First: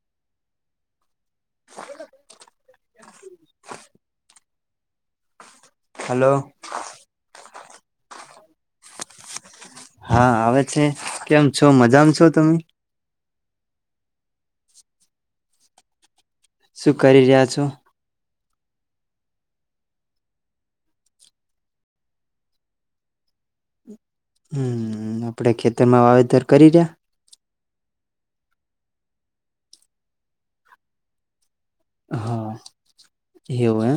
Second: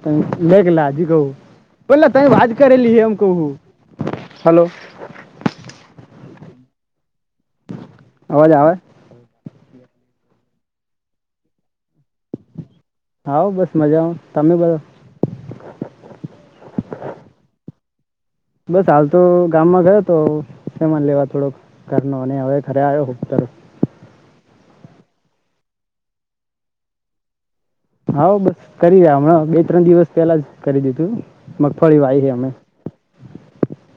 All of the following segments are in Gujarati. ત લે કે લા જી કું પેલા તઈ વાત કરેલી હ એમ કવું હલો હલોલો અવાજ આવે હા આવે છે કેમ છો મજામાં છો તમે આવઓ બસ મજા આવ તમેમે બરા શું કરી રહ્યા છો બસ હાલ તો ગામમાં ગયો હતો સમાન લેવા થોડોક ઘરનો અને હવે ઘરે આવ્યો ખબતર હમ આપણેે ખેતરમાં વાવેતર કરી રહ્યા હા બસ કરી રહ્યા હમણાં બે ત્રણ દિવસ પેલા જ કરી દીધું મગફળી વાવી છે હા અમે એવું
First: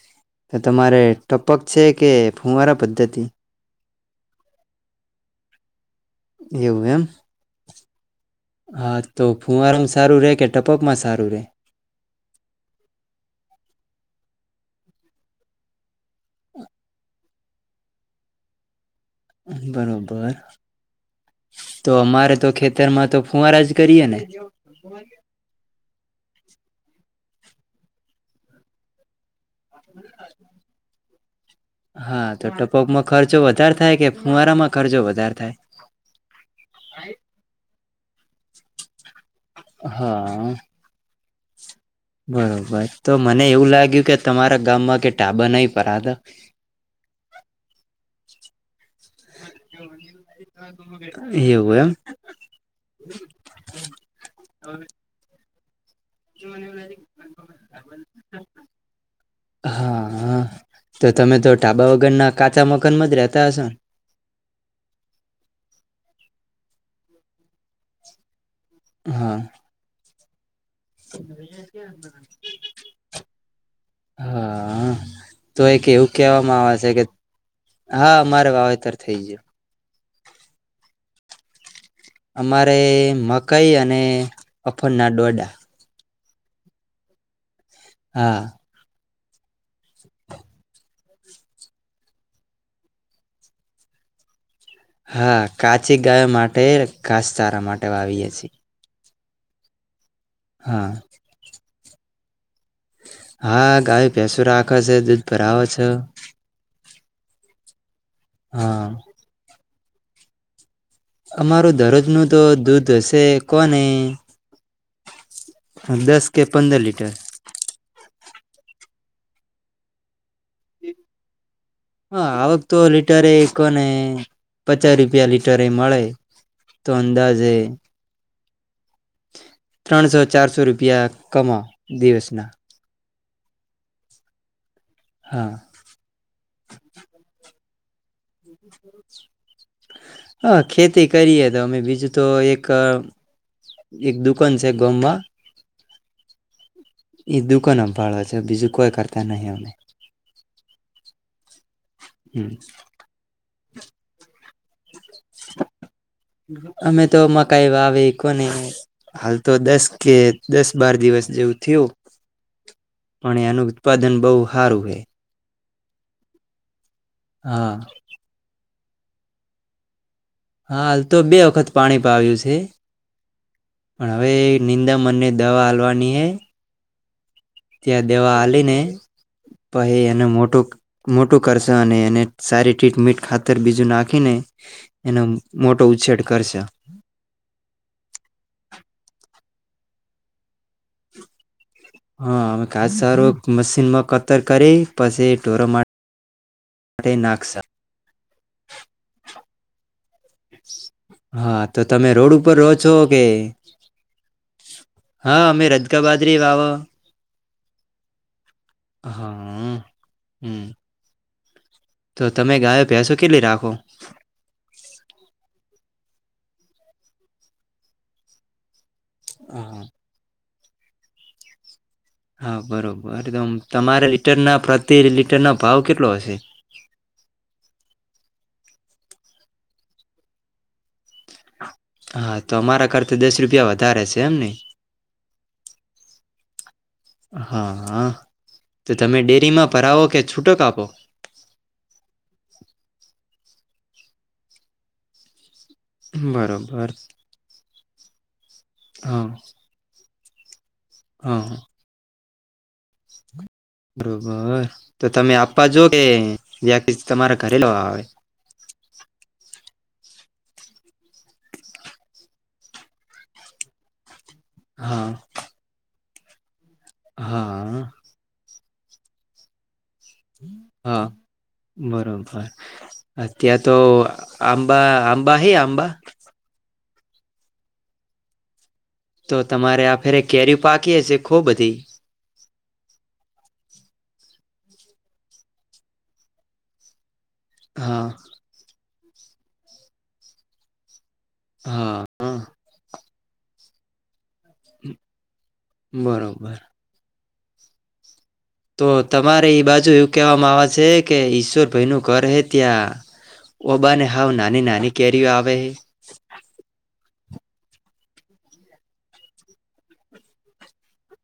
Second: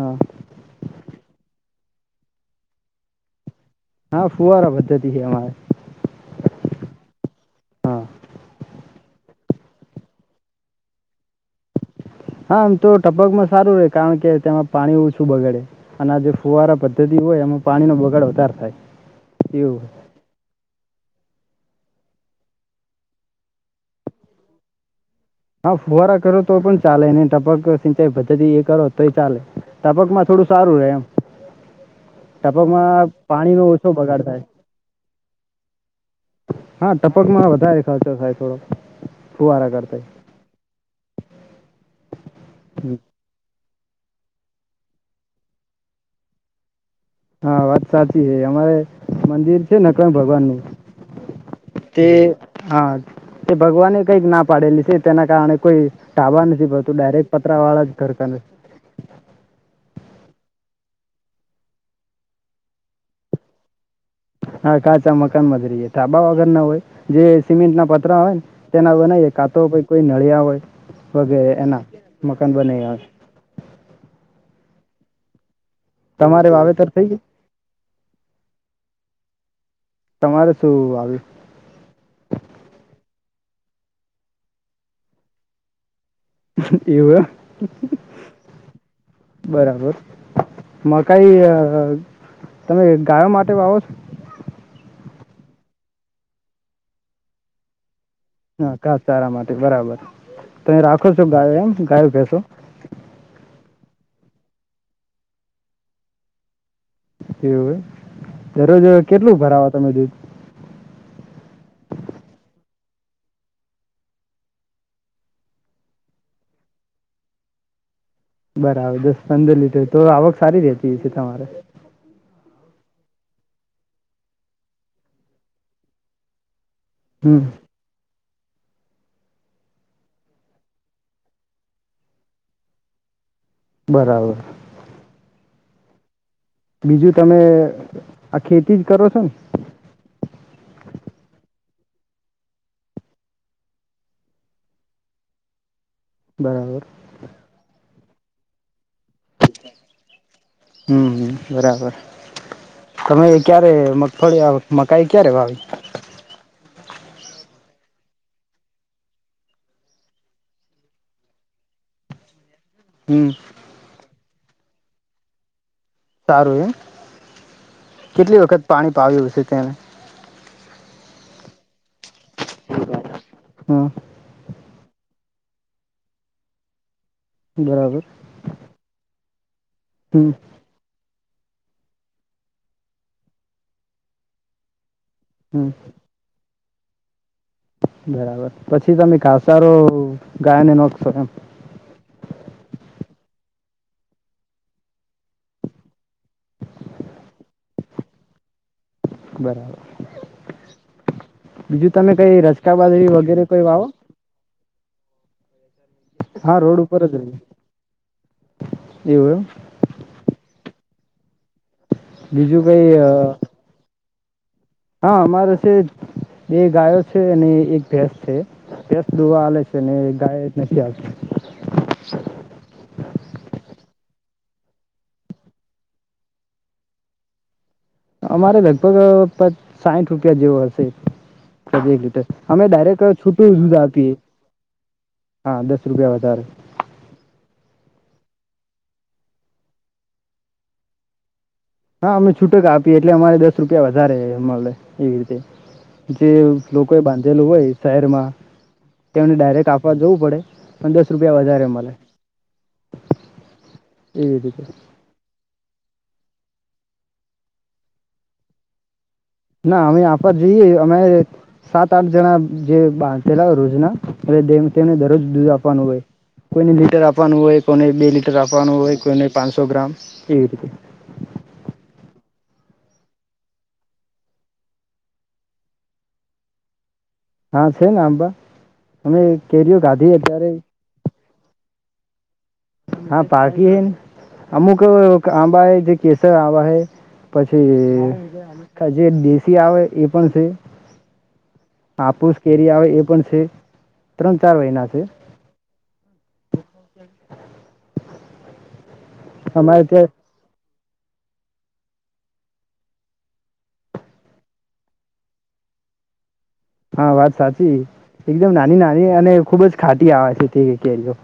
હા એમ તમારે ટપક છે કે ફૂવારા પદ્ધતિ? હા ફુવારા પદ્ધતિ છે અમારે. એવું એમ હા હા તો ફૂવારો સારું રે કે ટપકમાં સારું રે? હા આમ તો ટપકમાં સારું રહેે કારણ કે તેમાં પાણી ઓછું બગાડે અને આ જે ફુવારા પદ્ધતિ હોય એમાં પાણી નો બગાડ વધારે થાય. એવું બરોબર. તો અમારે તો ખેતરમાં તો ફૂવારા જ કરીએ ને? હા ફુવારા કરો તો પણ ચાલે અને ટપક સિંચાઈ પદ્ધતિ એ કરો તો ચાલે. ટપકમાં થોડું સારું રહે એમ. હા તો ટપકમાં ટપોકમાં ખર્ચો પાણીનો વધારે ઓછો થાય કે બગાડ ફુવારામાં ખર્ચો વધારે થાય? હા ટપક માં વધારે. સાચો સાહે થોડો. ફુવારા કરતાય હા. બરોબર તો મને એવું લાગે કે તમારા ગામમાં કે [unintelligible] હા વાત સાચી. અમારે મંદિર છે ને કઈ ભગવાનની એવું એમ તે હા તે ભગવાને કઈક ના પાડેલી છે તેના કારણે કોઈ. ટાબા નથી પડતું ડાયરેક્ટ પતરા વાળા જ ઘરકા નથી. હા હા તો તમે તો ઢાબા વગરના કાચા મકાનમાં જ રહેતા હશો ને? હા કાચા મકાનમાં જ રહીએે થાબા વગર ના હોય જે સિમેન્ટ ના પતરા હોય ને. હા તેના [unintelligible] તો કોઈ. મળળ્યા હોય. વગેરે એના મકાન બને હોય. હા તો એક એવું તમારે કહેવામાં આવે વાવેતર છે કે થઈ ગયું હા મારે વાવેતર થઈ ગયુ. તમારે શું આવે? અમારે મકાઈ અને અફનના ડોડા. એવુ હા. બરાબર મકાઈ અ તમે ગાયો માટે વાવો છો? હા કાચી ગાય માટે ઘાસચારા માટે વાવીએ. છીએ હા કા. સારા માટે બરાબર. તમે હા રાખો છો ગાય એમ? ગાય ભેંસો? હા ગાય ભેસો રાખે છે દૂધ ભરાવે છ. એવું એમ દરરોજ હા કેટલું ભરાવા [unintelligible] અમારું દરરોજ ન તો દૂધ હશે કોને દસ કે પંદર લીટર. બરાબર દસ પંદર લીટર તો આવક સારી રેતી હ છે તમારે. હા આવક તો લીટર એ કોને પચાસ રૂપિયા લીટર એ મળે તો હમ અંદાજે ત્રણસો ચારસો રૂપિયા કમા દિવસના બરાબર. હા. બીજું તમે આ ખેતી જ કરો છો ને? હા ખેતી કરીએ તો અમે બીજું તો એક એક દુકાન છે ગામમાં બરાબર. બાળવા છે બીજું કોઈ કરતા નહી અમે હમ બરાબર હમ, તમે ક્યારે મગફળી આવે? અમે તો મ કઈ વાવે કોને હાલ તો દસ કે દસ બાર દિવસ જેવું થયું. હમ પણ એનું ઉત્પાદન બહ હારું હે. સારું એમ? હા. કેટલી વખત પાણી પાાવ્યુંશે તેને હાલ તો બે વખત પાણી પાાવ્યું છે. હમ પણ હવે નિંદા મનને દવા હાલવાની હ બરાબર ત્યાં દેવા આલી ને પહે એને હમ મોટું મોટું કરશો અને એને સારી ટ્રીટમીટ ખાતર બીજું નાખીને એનો હમ મોટો ઉછેદ કરશે. બરાબર પછી તમે ઘ સારો ગાયને નાોખશો એમ? હા અ કાસ સારો મશીનમાં કતર કરી પછી ઢોરો મા માટે નાખસા બરાબર. હા તો બીજું તમે રોડ કઈ ઉપર રહો રચકા છો બાજરી કે વગેરે કઈ વાવો હા અમે રજકા બાજરી હા વાવ રોડ ઉપર જ રહી એવું હા એમ હમ. તો તમે બીજું કઈ ગાયો પેસો કેટલી રાખો? હા, અમારે છે બે ગાયો છે અને એક ભેસ છે. ડોવા આવે છે, હા ને ગાય નસીબ હા બરોબર એકદમ તમારે લીટરના પ્રતિ, લિટરનો ભાવ કેટલો હશે? અમારે લગભગ સાઠ રૂપિયા જેવો હશે. પ, એક લીટર હા તો અમે અમારા ડાયરેક્ટ કરતા દસ છૂટું રૂપિયા દૂધ વધારે આપીએ છે એમ ને હા દસ રૂપિયા વધારે. હા તો તમે ડેરીમાં ભરાવો કે છૂટો કાપો? હા, અમે છૂટક આપીએ, એટલે અમારે દસ દસ રૂપિયા વધારે મળે એવી રીતે જે બરોબર લોકો એ બાંધેલું હોય શહેરમાં હા તેમને હા ડાયરેક્ટ આપવા જઉું. પડે પણ દસ રૂપિયા હા વધારે મલે. રીતે બરોબર, તો તમે આપ આપવા જો, કે વ્યતિ તમારા ઘરે લવા આવે ના, અમે આ જઈએ અમે સાત - આઠ જણા જે બાંધેલા રોજના એટ તેમને હા દરરોજ દૂધ આપવાનું હોય. કોઈને લીટર આપવાનું હોય, હા કોને બે લીટર આપવાનું. આપવાનું હોય કોઈ ને પાનસો ગ્રામ એવી રીતે હા, બરોબર. અ ત્યાં તો આંબા આંબા હૈ આંબા હા, છે ને આંબા અમે તો કેરીઓ તમારે આ ગાધી ફેરે અત્યારે કેરી પાકી હ છે. ખૂબ બધી હા પાકી હૈ, અમુક આંબા હૈ, જે કેસર આંબા હૈ હા પછી જે દેશી આવે એ પણ છે. હા હાફૂસ હા કેરી આવે એ પણ પ છેી ત્રણ-ચાર મહિના છે. બરોબર તો તમારે એઈ અમારે બાજુ ત્યાં એવું કહેવામાં આવે છે કે ઈશ્વર ભાઈ નું ઘર હે ત્યાં ઓબાને હાવ નાની નાની કેરીઓ આવે હા વાત સાચી એકદમ નાની નાની અને ખુબ જ ખાટી આવે છે તે કેઓ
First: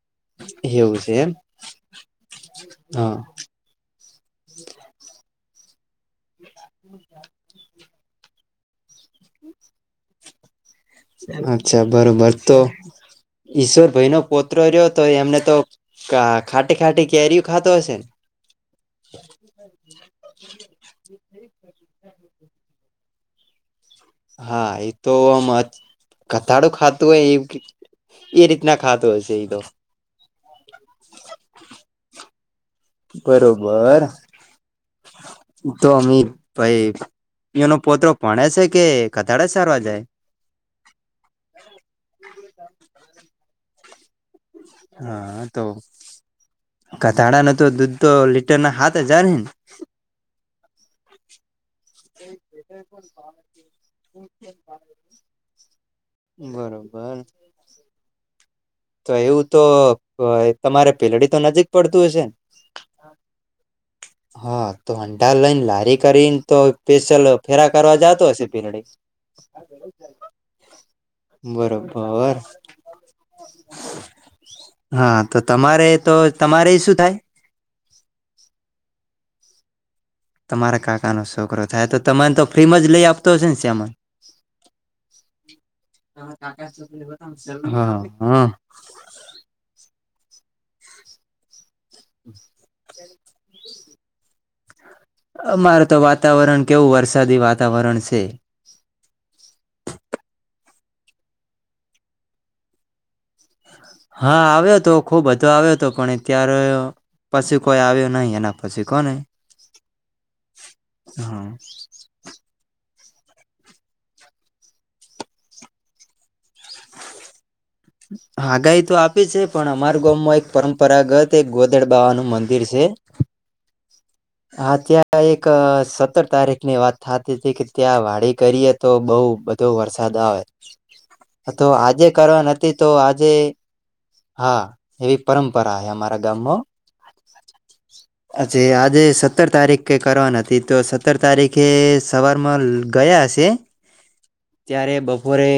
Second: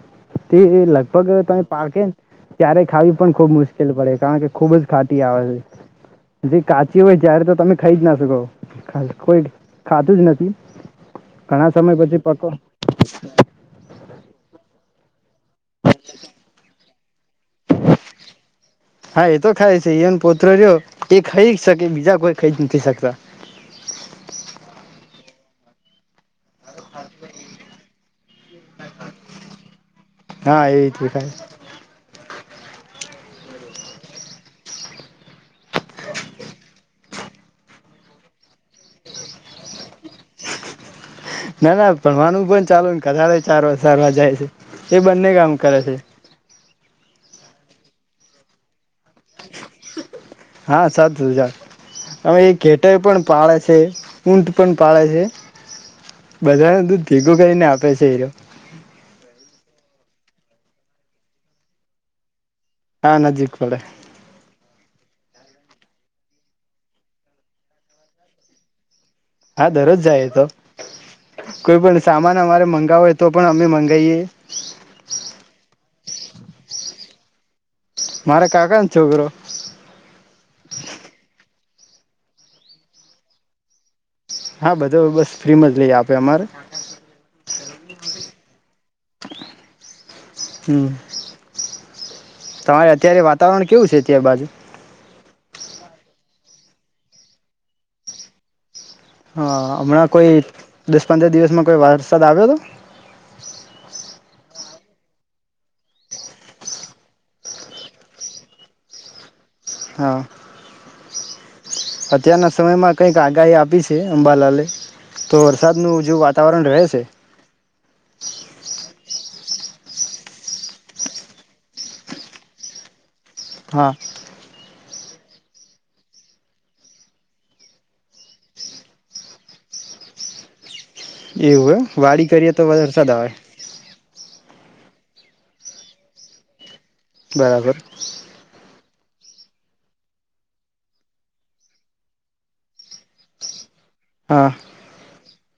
તે હે એવું છે એમ લગભગ તમે પાકેને ત્યારે હા ખાવી પણ ખુબ મુશ્કેલ પડે કારણ કે ખુબ જ ખાટી આવે છે જે કાચી હોય જય્યારે તો તમે ખાઈ જ ના શકો કોઈ ખાતું જ નથી હમ અચ્છા બરોબર તો ઈશ્વર ભાઈ નો પૌત્ર રહ્યો તો એમને તો કા ખાટી ખાટી કેરી હા એતો ખાય છે એમ પોતરો રહ્યો એ ખાઈ જ શકે બીજા કોઈ ખાઈ જ નથી શકતા હા એ તો આમ ઘટાડું ખાતું હોય એ એ રીતના ખાતોું હશે એ તો હા એવી રીતે ખાય બરોબર તો અમી ભાઈ એનો પોત ભણે છે કે કથાડે સારવા જાય ના ના ભવાનું પણ ચાલુ ને કારે સારવા સારવા જાય છે એ બંને કામ કરે છે કતાળ ન તો દૂધ તો લીટર ના હાથ હજાર હ ને હા સાત હજાર હવે એ ઘેટર પણ પાળે છે ઊંટ પણ પાળે છે ને બધા ન દૂધ બરોબર ભેગું કરીને આપે છે એ તો એવું તો તમારે પીલડી તો નજીક પડતું હશે હા નજીક પડે ને હા તો અંડાાર લઈને લારી કરીને તો સ્પેશલ ફેરા કરવા જતો હશે પીરડી હા દરરોજ જાય તો કોઈ પણ બરોબર સામાન અમારે મંગાવય તો પણ અમે માવ હા તો તમારે રે તો તમારે શું થાય મારે કાકા ન છોકરો તમારા કાકાનો છોકરો થાય તો તને તો ફ્રીમાં જ લઈ આપતો હશે ને શ્યામાન હા બધો બસ ફ્રીમાં જ લઈએ આપે અમારે હા હા હમ તમારે અત્યારે વાતાવરણ કેવું છે અત્યાર બાજુ અમાર તો વાતાવરણ કેવું વરસાદી વાતાવરણ છે હા હમણાં કોઈ દસ પંદર દિવસમાં કોઈ વરસાદ આવ્યો હતો હા આવ્યો હતો ખુબ બધો આવ્યો હતો પણ અત્યારે પછી કોઈ આવ્યો નહીિ એના પછી કોને હા હા કઈક આગાહી આપી છે અંબાલાલે તો વરસાદનું જો વાતાવરણ રહે છે હાયત તો આપી છે પણ અમાર ગામમાં એક પરંપરાગત એક ગોધડ બાબાનું મંદિર છે હા હ ત્યા એક સત્તર તારીખ ની વાત થતી હતી કે ત્યાં વાડી કરીએ તો બહુ બધો વરસાદ આવે એવું હ વાડી કરીએ તો તે તો વરસાદ આવે આજે હા એવી પરંપરા હ અમારા ગામમાં બરાબર અ્છી આજે સત્તર તારીખ કરવાની હતી તો સત્તર તારીખે સવારમાં ગયા હશે હા ત્યારે બપ વરે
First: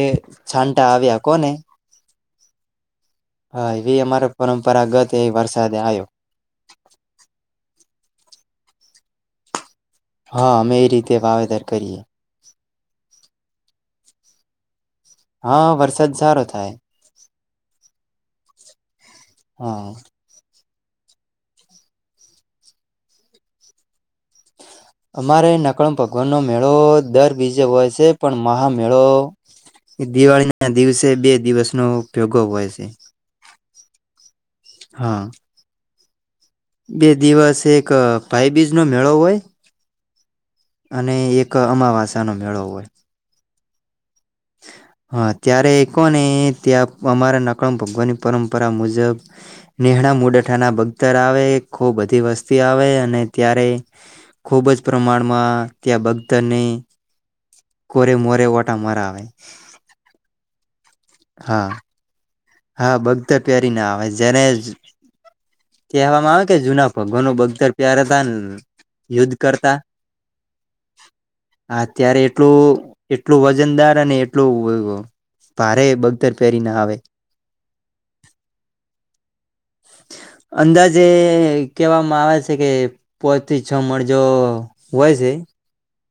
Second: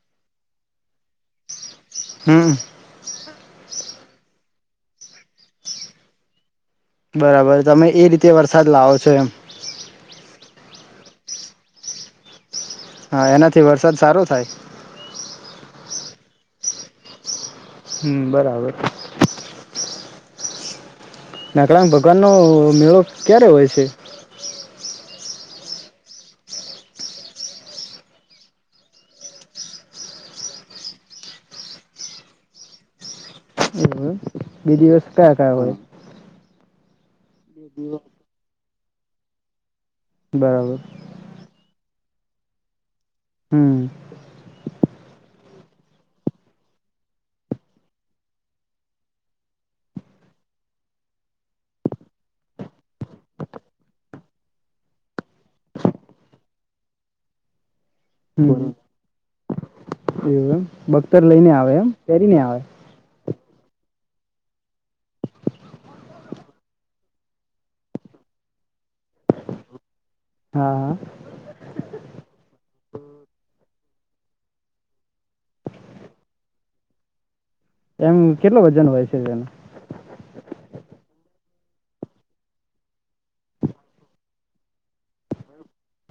છાંટા આવ્યા કોને હમ હા એવી અમારો પરંપરાગત એ વરસાદે આવ્યો ત્ય વરસાદ લાવો છો એમ હા અમે એ રીતે વાવેતર કરીએ હા એનાથી વરસાદ સારો થાય હા વરસાદ સારો થાય હમ બરાબર હા નાકળંગ ભગવાન નો મેળો ક્યારે હોય છે અમારે નકમ ભગવાનનો મેળો દર બીજે હોય છે પણ મહામેળો દિવાળી ના દિવસે બે દિવસનો ભેગો હોય છે બી દિવસ કયા કયા હોય બેજ દિવસ એક પાઇબીજ નો મેળો હોય બરાબર અને એક અમાવાસ નો મેળો હોય હમ હા ત્યારે એ કો ને ત્યાં અમારા નકમ ભગવાનની પરંપરા મુજબ નેહણા મુડઠાના બગતર આવે ખૂબ બધી વસ્તી આવે અને ત્યારે ખૂબ જ પ્રમાણમાં ત્યાં બગદરને કોરે મોરે હમ ઓટા મરાાવય એવું બખ્તર લઈ ને હા આવે એમ પહેરી ને આવે હા બગધર પ્યારી ના આવે જને કહેવામાં આવે કે જૂના ભગવાનો બગદર પ્યારથાન યુદ્ધ કરતા હા હા હાત્યારે એટલું એટલું વજનદાર ને એટલું ભારે બગદર પહેરી ના આવે એમ કેટલા વજન ન હોય છે તેનું જે કહેવામાં આવે છે કે પોત થી છ મળરજો વય છે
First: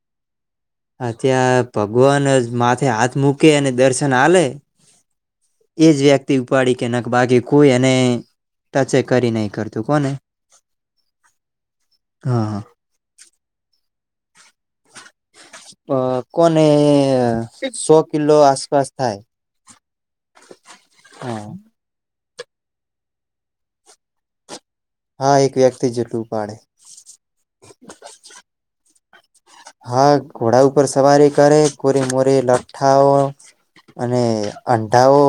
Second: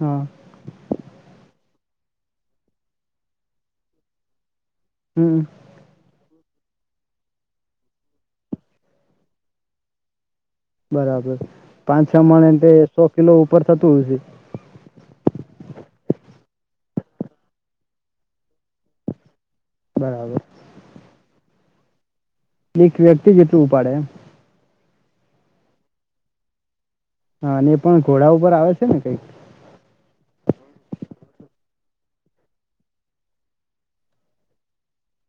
હા ત્યાં ભગવાન જ માથે હાથ મૂકે અને દર્શન આલેે હમ એ જ વ્યક્તિ ઉપાડી કે નક બાકી કોઈ એને તચ કરી નહી કરતું કોને બરાબર પાંચ છ મણ હા એ સો કિલો ઉપર થતું હયશે અ કોને સો કિલો આસપાસ થાય બરાબર હા એક વ્યક્તિ જેટલું ઉપાડે એમ હા એક વ્યક્તિ જેટલું પાડે હા અને એ પણ ઘોડા ઉપર આવે છે ને [inaudible] હા ઘોડા ઉપર સવારી કરે કોરી મોરી લઠ્ઠાઓ અને અંડાઓ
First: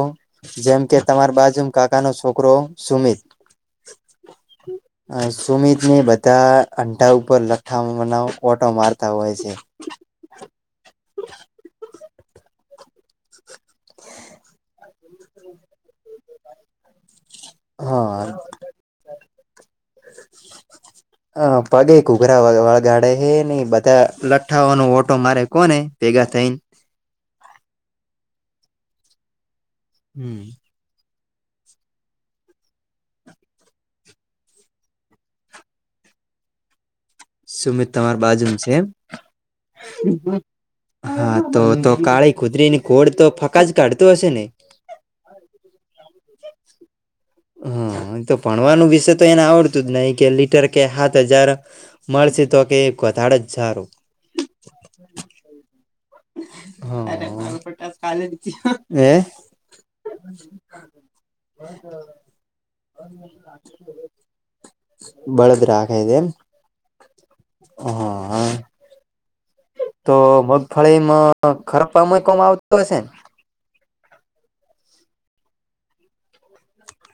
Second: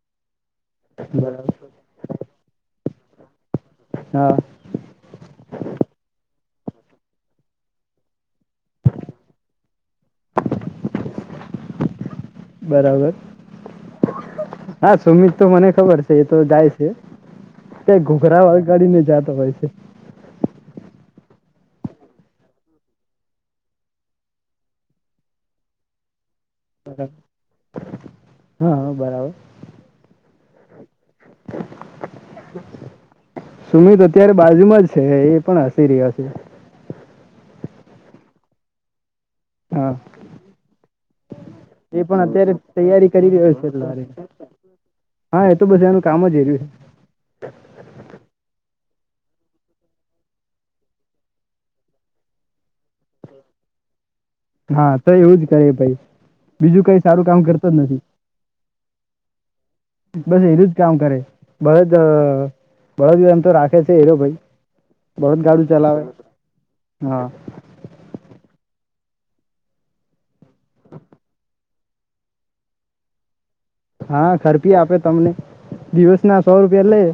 જેમ કે તમાર બાજુ કાકા નો છોકરો સુમિત હા સુમિત ની બધા અંડા ઉપર લઠાનાવ ઓટો માર્ ત હોય છે બરાબર [inaudible] હા સુમિત તો મને ખબર છે એ તો જાય છે ક ઘોઘરા વાગાડી ને જતો હોય છે [inaudible] હ પગે ઘૂઘરા વગાડે હ ઈ બધા લઠ્ઠાઓ નો ઓટો મારે કોને ભેગા થઈને હા બરાબર હમ સુમિત અત્યારે બાજુમાં જ છે એ પણ હસી રહ્યા છે સુમિત તમાર બાજુ છે હા હા તો તો એ પણ કાળી અત્યારે કુદરીની તૈયારી ઘોડ તો કરી રહ્યો ફકા જ કાઢતો છેરે હશે ને હા એ તો બસ એનું કામ જ એ રહ્યું છે હા અ તો ભણવાનું બી તો એને આવડતું જ નહીિ કે લીટર કે સાત હજાર મળશે તો કે વધારે જ સારું હા તો એવું જ કરી ભાઈ બીજું અરે કઈ સારું કામ કરતો જ નથી ગયો. એ બસ એરું જ કામ કરે બળદ બળદ એમ તો રાખે છે એરો ભાઈ બળદ ગાડું રાખે ચલાવે છે એમ હા હા તો મગફળીમાં ખરાબ પામય કોવામાં આવતું હશે હા ખરપી આપે તમને દિવસના સો રૂપિયા લઈ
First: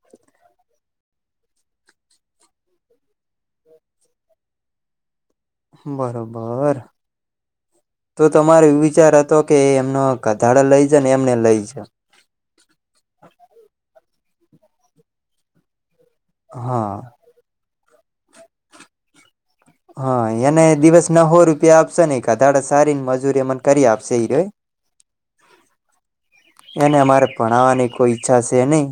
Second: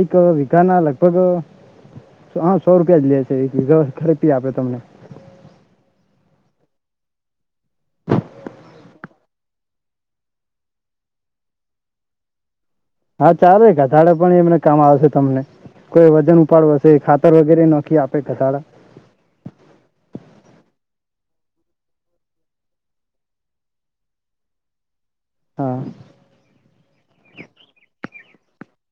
એક વીઘા ના લગભગ સો રૂપિયા જ લે છે એક વીઘા ખરપી આપે તમને બરોબર તો તમારો એ વિચાર હતો કે એમનો ગધાડા લઈ જ ને એમને લઈ જ હા ચારે ક રાડે પણ એમને કામ આવશે તમને કોઈ વજન ઉપાડવા હશે હા ખાતર વગેરે ન ક આપે ખસાડા હા એને દિવસ ના હોો રૂપિયા આપશે નને કધાડા સારી મજૂરી એ મને કરી આપશે એ રય હા એને અમારે ભણવાની કોઈ અચ્છા છે નહી